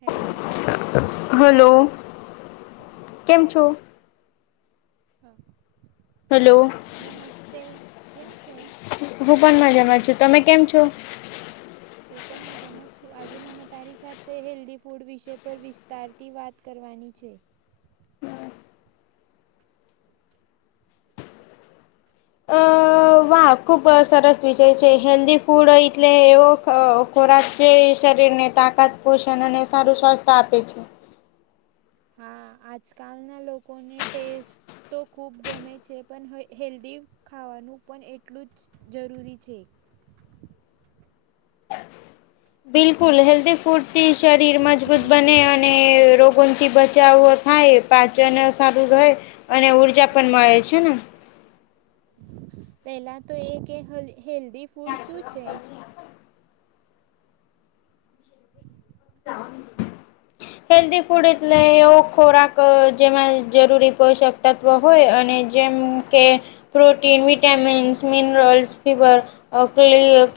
Hello hello કેમ છો હ હલો નમસ્તે કેમ છે હું પણ મજામાં છું તમે કેમ છો હું પણ મજામાં જ છું આજે મને તારી સાથે હેલ્ધી ફૂડ વિષય પર વિસ્તાર થી વાત કરવાની છે. અ વાહ ખૂબ સરસ વિષય છે હેલ્દી ફૂડ એટલે એવો ખોરાક જે શરીર ને તાકાત પોષણ અને સારું સ્વાસ્થ્ય આપે છે. હા આજકાલના લોકોને ટેસ્ટ તો ખૂબ ગમે છે પણ હ હેલ્ધી ખાવાનું પણ એટલું જ જરૂરી છે. બિલકુલ હેલ્ધી ફૂડથી શરીર મજબૂત બને અને અને રોગોથી બચાવો થાય પાચન સારું રહે. અને ઉર્જા પણ મળે છે ને. પહેલાં તો એ કે હેલ્ધી ફૂડ શું છે? [inaudible] હેલ્ધી ફૂડ એટલે એવો ખોરાક જેમાં જરૂરી પોષક તત્વ હોય અને જેમ કે, protein vitamins minerals fibre.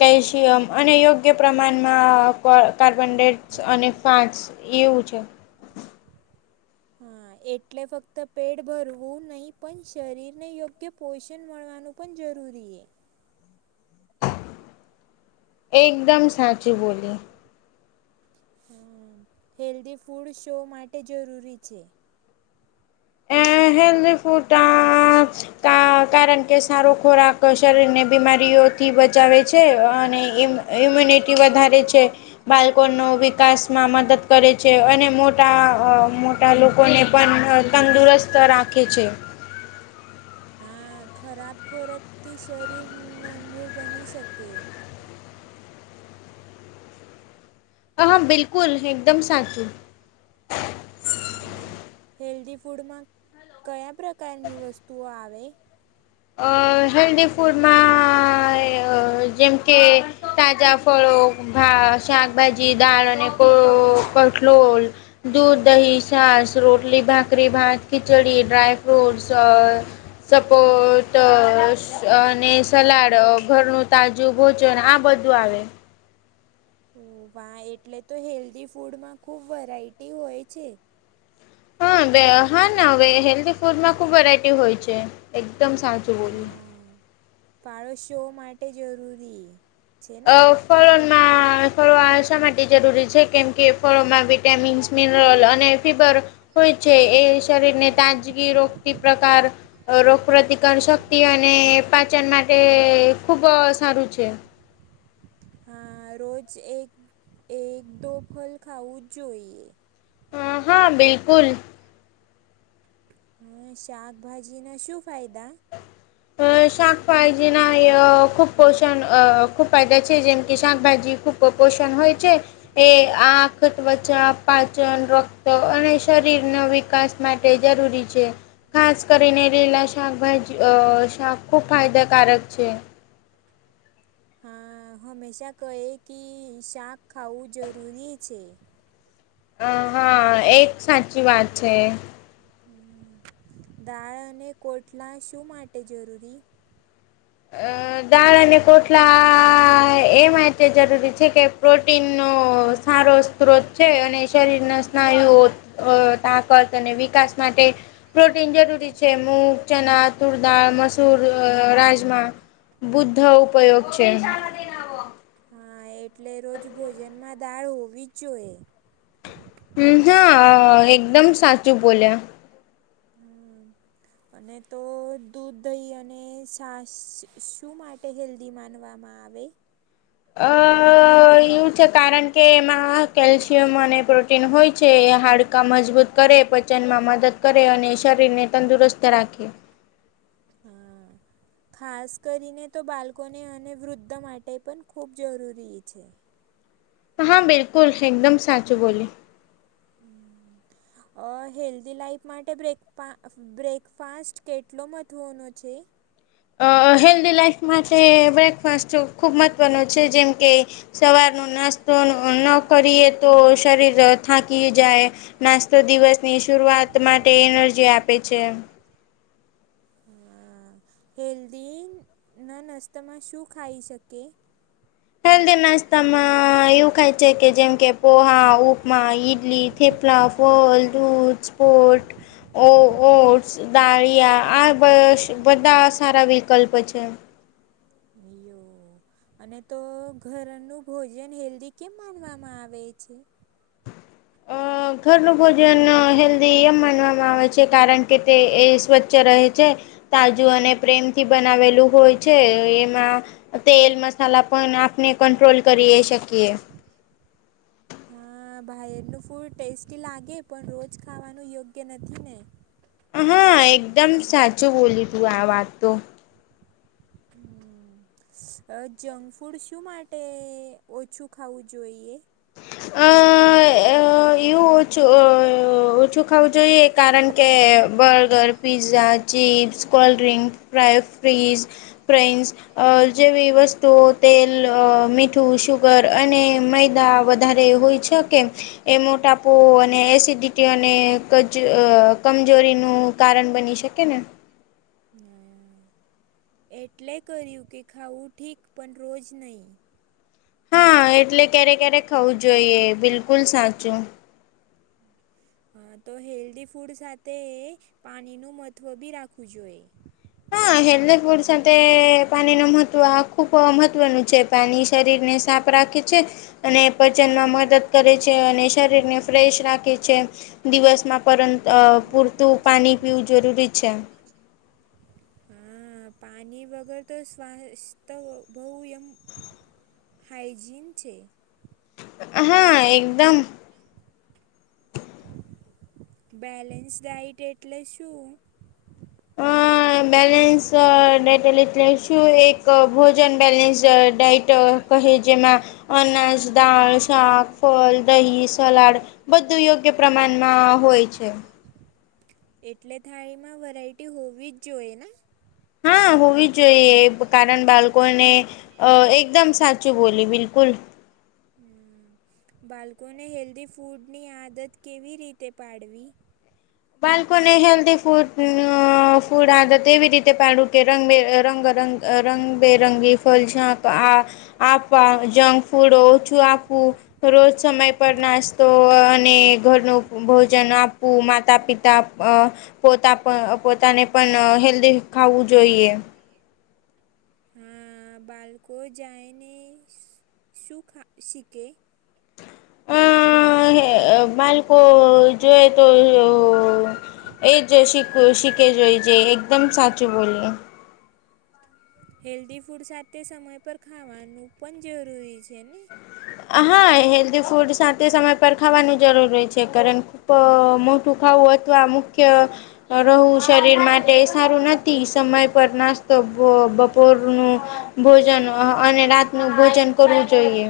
Calcium અને યોગ્ય પ્રમાણમાં કાર્બનડટ અને ફાસ એવું છે. હા એટલે ફક્ત પેટ ભરવું નહી પણ શરીર ને યોગ્ય પોષણ મળવાનું પણ જરૂરી એ. એકદમ સાચી બોલી. હમ, હેલ્ધી ફૂડ શો માટે જરૂરી છે? એ હેલીફટાસ કારણ કે સારો ખોરાક શરીર ને બીમારીઓથી બચાવે છે અને એમ ઇમ્યુનિટી વધારે છે. બાળકો ન વિકાસમાં મદદ કરે છે અને મોટા મોટા લોકોને પણ તંદુરુસ્ત રાખે છે. આ ખરાબ ખોરાક થી શરીર નિબૂળ બની શકે. હ હા બિલકુલ એકદમ સાચું. હમ. હેલ્ધી ફૂડમાં કયા પ્રકારની વસ્તુઓ આવે? અ હેલ્ધી ફૂડમાં જેમ કે, તાજા ફળો ભા શાકભાજી દાળ અને કટલોલ. દૂધ દહી સાસ રોટલી ભાકરી ભાત ખિચડી ડ્રાય ફ્રૂટ સોસ. સપોઝ. તો અને સલાડ ઘરનું તાજું ભોજન આ બધું આવે. ઓ વાહ એટલે તો હેલ્ધી ફૂડમાં ખુબ વેરાયટી હોય છે. આવે હા હવે હેલ્ધ ફૂડમાં ખુબ વેરાયટી હોય છે, એકદમ સાચું બોલ્યું. ફાળોશો માટે જરૂરી. છે અ ને ફળોમાં ફળોશા માટે જરૂરી છે કેમ કે ફળોમાં વિટામિન્સ મિનરલ અને ફીબર, હોય છે એ શરીરને તાજગી રોગતી પ્રકાર રોગપ્રતિકાર શક્તિ અને પાચન માટે ખુબ સારું છે. હા રોજ એક એક દો ફલ ખાવું જ જોઈએ. હા હા બિલકુલ. હા શાકભાજી ના શું ફાયદા? અ શાકભાળજી ના ખૂબ પોષણ અ ખૂબ ફાયદા છે જેમ કે શાકભાજી ખૂબ પોષણ હોય છે, એ આંખ ત્વચા પાચન રક્ત અને શરીરનો વિકાસ માટે જરૂરી છે. ખાસ કરીને લીલા શાકભાજી શાક ખૂબ ફાયદાકારક છે. હા હંમેશા કહે કે શાક ખાવું જરૂરી છે. અ હા એક સાચી વાત છે. હ, દાળ અને કોટલા શું માટે જરૂરી? અ દાળ અને કોટલા એ માટે જરૂરી છે કે પ્રોટીનનો સારો સ્ત્રોત છે અને શરીરના સ્નાયુઓ અ તાકાત અને વિકાસ માટે પ્રોટીન જરૂરી છે. મૂગ, ચના, તુરદાળ, મસૂર, રાઈસ માં બુદ્ધ ઉપયોગ છે. હા એટલે રોજ ભોજનમાં દાળ હોવી જ જોઈએ. હમમ જ એકદમ સાચું બોલ્યા. અને તો દૂધ, દહી, સાસ શું માટે હેલ્ હેલ્થી માનવામાં આવે. અ તો એવું છે કારણ કે એમાં કેલ્શિયમ અને પ્રોટીન હોય છે હાડ હાડકા મજબૂત કરે, પચનમાં મદદ કરે અને શરીરને તંદુરસ્ત રાખે. હા. ખાસ કરીને તો બાળકોને અને વૃદ્ધ માટે પણ ખૂબ જરૂરી છે. હા બિલકુલ એકદમ સાચું બોલી. હમમ અ હેલ્ધી લાઈફ માટે બ્રેકપા બ્રેકફાસ્ટ કેટલો મહત્વનો છે? અ હેલ્ધી લાઈફ માટે બ્રેકફાસ્ટ ખૂબ મહત્ત્વનો છે જેમ કે સવાર નો નાસ્તો ન કરીએ તો શરીર થાકી જાય. નાસ્તો દિવસની શરૂઆત માટે એનર્જી આપે છે. હા હેલ્ધી ન નાસ્તા માં શું ખાઈ શકયે? હેલ્ધી નાસ્તામાં એવું ખાય છે કે જેમ કે પોહા, ઉપમા, ઈડલી થેપલાં, ફલ, દૂધ, સ્પોટ ઓ ઓટ્સ દાળીયા આ બ બધા સારા વિકલ્પ છે. લિયો અને તો ઘરનું ભોજન હેલ્ધી કેમ માનવામાં આવે છે? અ ઘરનું ભોજન હેલ્ધી એમ માનવામાં આવે છે કારણ કે તે એ સ્વચ્છ રહે છે તાજું અને પ્રેમથી બનાવેલું હોય છે એમાં તેલ, મસાલા પણ આપને કંટ્રોલ કરીએ શકીએ. હા ભાઈ એમનું ફૂડ ટેસ્ટી લાગે પણ રોજ ખાવાનું યોગ્ય નથી ને. હા એકદમ સાચું બોલી તું આ વાત તો. હમમ. જંકફૂડ શું માટે ઓછું ખાવું જોઈએ? અ અ એવું ઓછું ઓછું ખાવું જોઈએ કારણ કે બર્ગર, પીઝા ચીપ્સ, કોલ્ડડ્રિંક, ફ્રાયઅ ફ્રીઝ, પ્રિન્સ અ જેવી વસ્તુઓ તેલ, અ મીઠું, સુુગર અને મેૈદા વધારે એવુ ઇચછો કે એ મોટાપો અને એસિડિટી અને એક જ કમજોરીનું કારણ બની શકે ને. હા એટલે કર્યું કે ખાવું ઠીક પણ રોજ ની. હા એટલે ક્યારે ક્યારે ખાવું જોઈએ બિલકુલ સાચું. હા તો હેલ્ધી ફૂડ સાથે પાણીનું મહત્ત્વ બી રાખવું જોઈએ. હા હેલ્થી ફૂડ સાથે પાણી નું મહત્વ ખુબ જ મહત્વનું છે. પાણી શરીરને સાફ રાખે છે અને પાચનમાં મદદ કરે છે અને શરીર ને ફ્રેશ રાખે છે દિવસમાં પરંતુ અહ દરરોજ પૂરતું છે. પાણી પીવું જરૂરી છે. હા પાણી વગર તો સ્વાસતો બઉ એમ હાઇજીન છે. હા એકદમ બેલેન્સ ડાઇટ એટલે શું? હા બેલેન્સ અહ ડાઇટ એટલે શું એક ભોજન બેલેન્સ અહ ડાઇટ અહ કહે જેમાં અનાજ, દાળ, શાક, ફલ, દહી, સલાડ બધું યોગ્ય પ્રમાણમાં હોય છે. એટલે થાળીમાં વેરાયટી હોવી જ જોઈએ ના? હા હોવી જ જોઈએ. કારણ બાલકોને અહ એકદમ સાચી બોલી બિલકુલ. અહ બાલકોને હેલ્ધી ફૂડની આદત કેવી રીતે પાડવી? બાલકોને હેલ્ધી ફૂડ અહ ફૂડ આદત એવી રીતે પાડવું કે રંગ બે અહ રંગ રંગ અહ રંગબેરંગી ફલ જ્યાં આ આપા જંગ ફૂડ ઓછું આપવું રોજ સમય પર નાસ્તો અને ઘરનું ભોજન આપવું માં તા પિતા અહ પોતા પોતાને પણ હેલ્ધી ખાવું જોઈએ. હમ્મ, બાલકો જાયને શું ખા શીખે? અહ બાલકો જોઈએ તો તો એ જ શીખું શીખે જોઈ જે એકદમ સાચું બોલીયા. હેલ્ધી ફૂડ સાથે સમય પર ખાવાનું પણ જરૂરી છે ને? હા હેલ્ધી ફૂડ સાથે સમય પર ખાવાનું જરૂરી છે. કારણ કહ્ ખુબ મોટું ખાવું હોય તો આ મુખ્ય રહેવું શરીર માટે સારું નથી. સમય પર નાસ્તો બ-બપોરનું ભોજન અને રાતનુ ભોજન કરવું જોઈએ.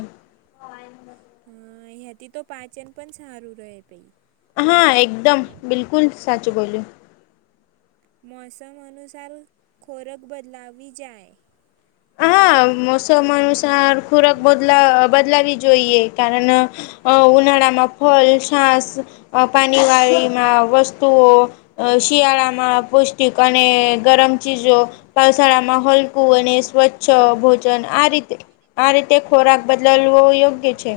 હમ્મ એનાથી તો પાચન પણ સારું રહે પહિ. હા, એકદમ બિલકુલ સાચું બોલ્યું. મોસમ અનુસાર ખોરાક બદલાવી જાય. હા મોસમ અનુસાર ખોરાક બદલા અહ બદલાવી જોઈએ કારણ અહ અહ ઉનાળામાં ફલ, છાસ અહ પાણી વાળીમાં વસ્તુઓ અહ શિયાળામાં પૌષ્ટિક અને ગરમ ચીજો વલસાડા માં હલકું અને સ્વચ્છ ચા ભોજન આ રીતે આ રીતે ખોરાક બદલવો યોગ્ય છે.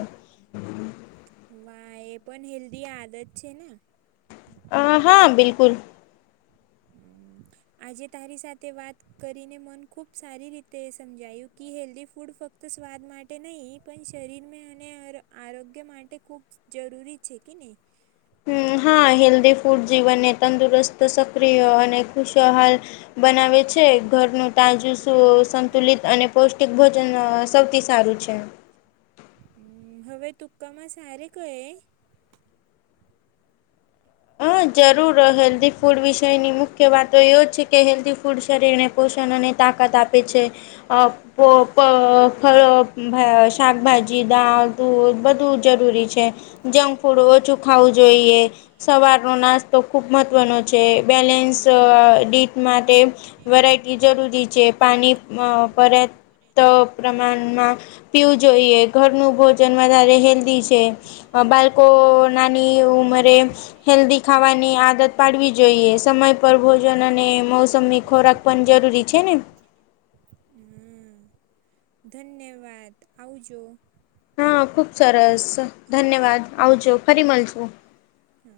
વા એ પણ હેલ્ધી આદત છે ને? અહ હા બિલકુલ. હમ્મ, આજે તારી સાથે વાત કરીને મન ખૂબ સારી રીતે સમજાયું કે હેલ્ધી ફૂડ ફક્ત સ્વાદ માટ ટે નહીં. પણ શરીરમાં મેં અને અ-આરોગ્ય માટે ખૂબ જરૂરી છે કે નહીં? હમ્મ, હા હેલ્ધી ફૂડ જીવનને તંદુરસ્ત સક્રિય અને ખુશહાલ બનાવે છે ઘરનું તાજું તો ટૂંકામાં સારી સંતુલિત કહે. અને પૌષ્ટિક ભોજન અહ સૌથી સારું છે. હમ્મ હવે ટુક્કામાં સારે કહે. અહ જરૂર અહ હેલ્ધી ફૂડ વિષયની મુખ્ય વાતો એવી જ છે કે હેલ્ધી ફૂડ શરીરને પોષણ અને તાકાત આપે છે. અહ પો પ ફળ અહ ભય શાકભાજી, દાળ, દૂધ બધું જરૂરી છે. જંગ ફૂડો ઓછું ખાવું જોઈએ. સવારનો નાસ્તો ખૂબ મહત્ત્વનો છે બેલેન્સ ડીટ માટે. વેરાયટી જરૂરી છે પાણી અ પરત પ્રમાનમાં પીવું જોઈએ, ઘરનું ભોજન વધારે હેલ્દી છે. બાલકો નાની ઉમરે. હેલ્દી ખાવાની આદત પાળવી જોઈએ સમય પર ભોજન અને મોસમની ખોરાક પન જરૂરી છે ને. ધન્યવાત આવજો. હં ખુબ સરસ ધન્યવાદ આવજો ફરી મલશુ. હ.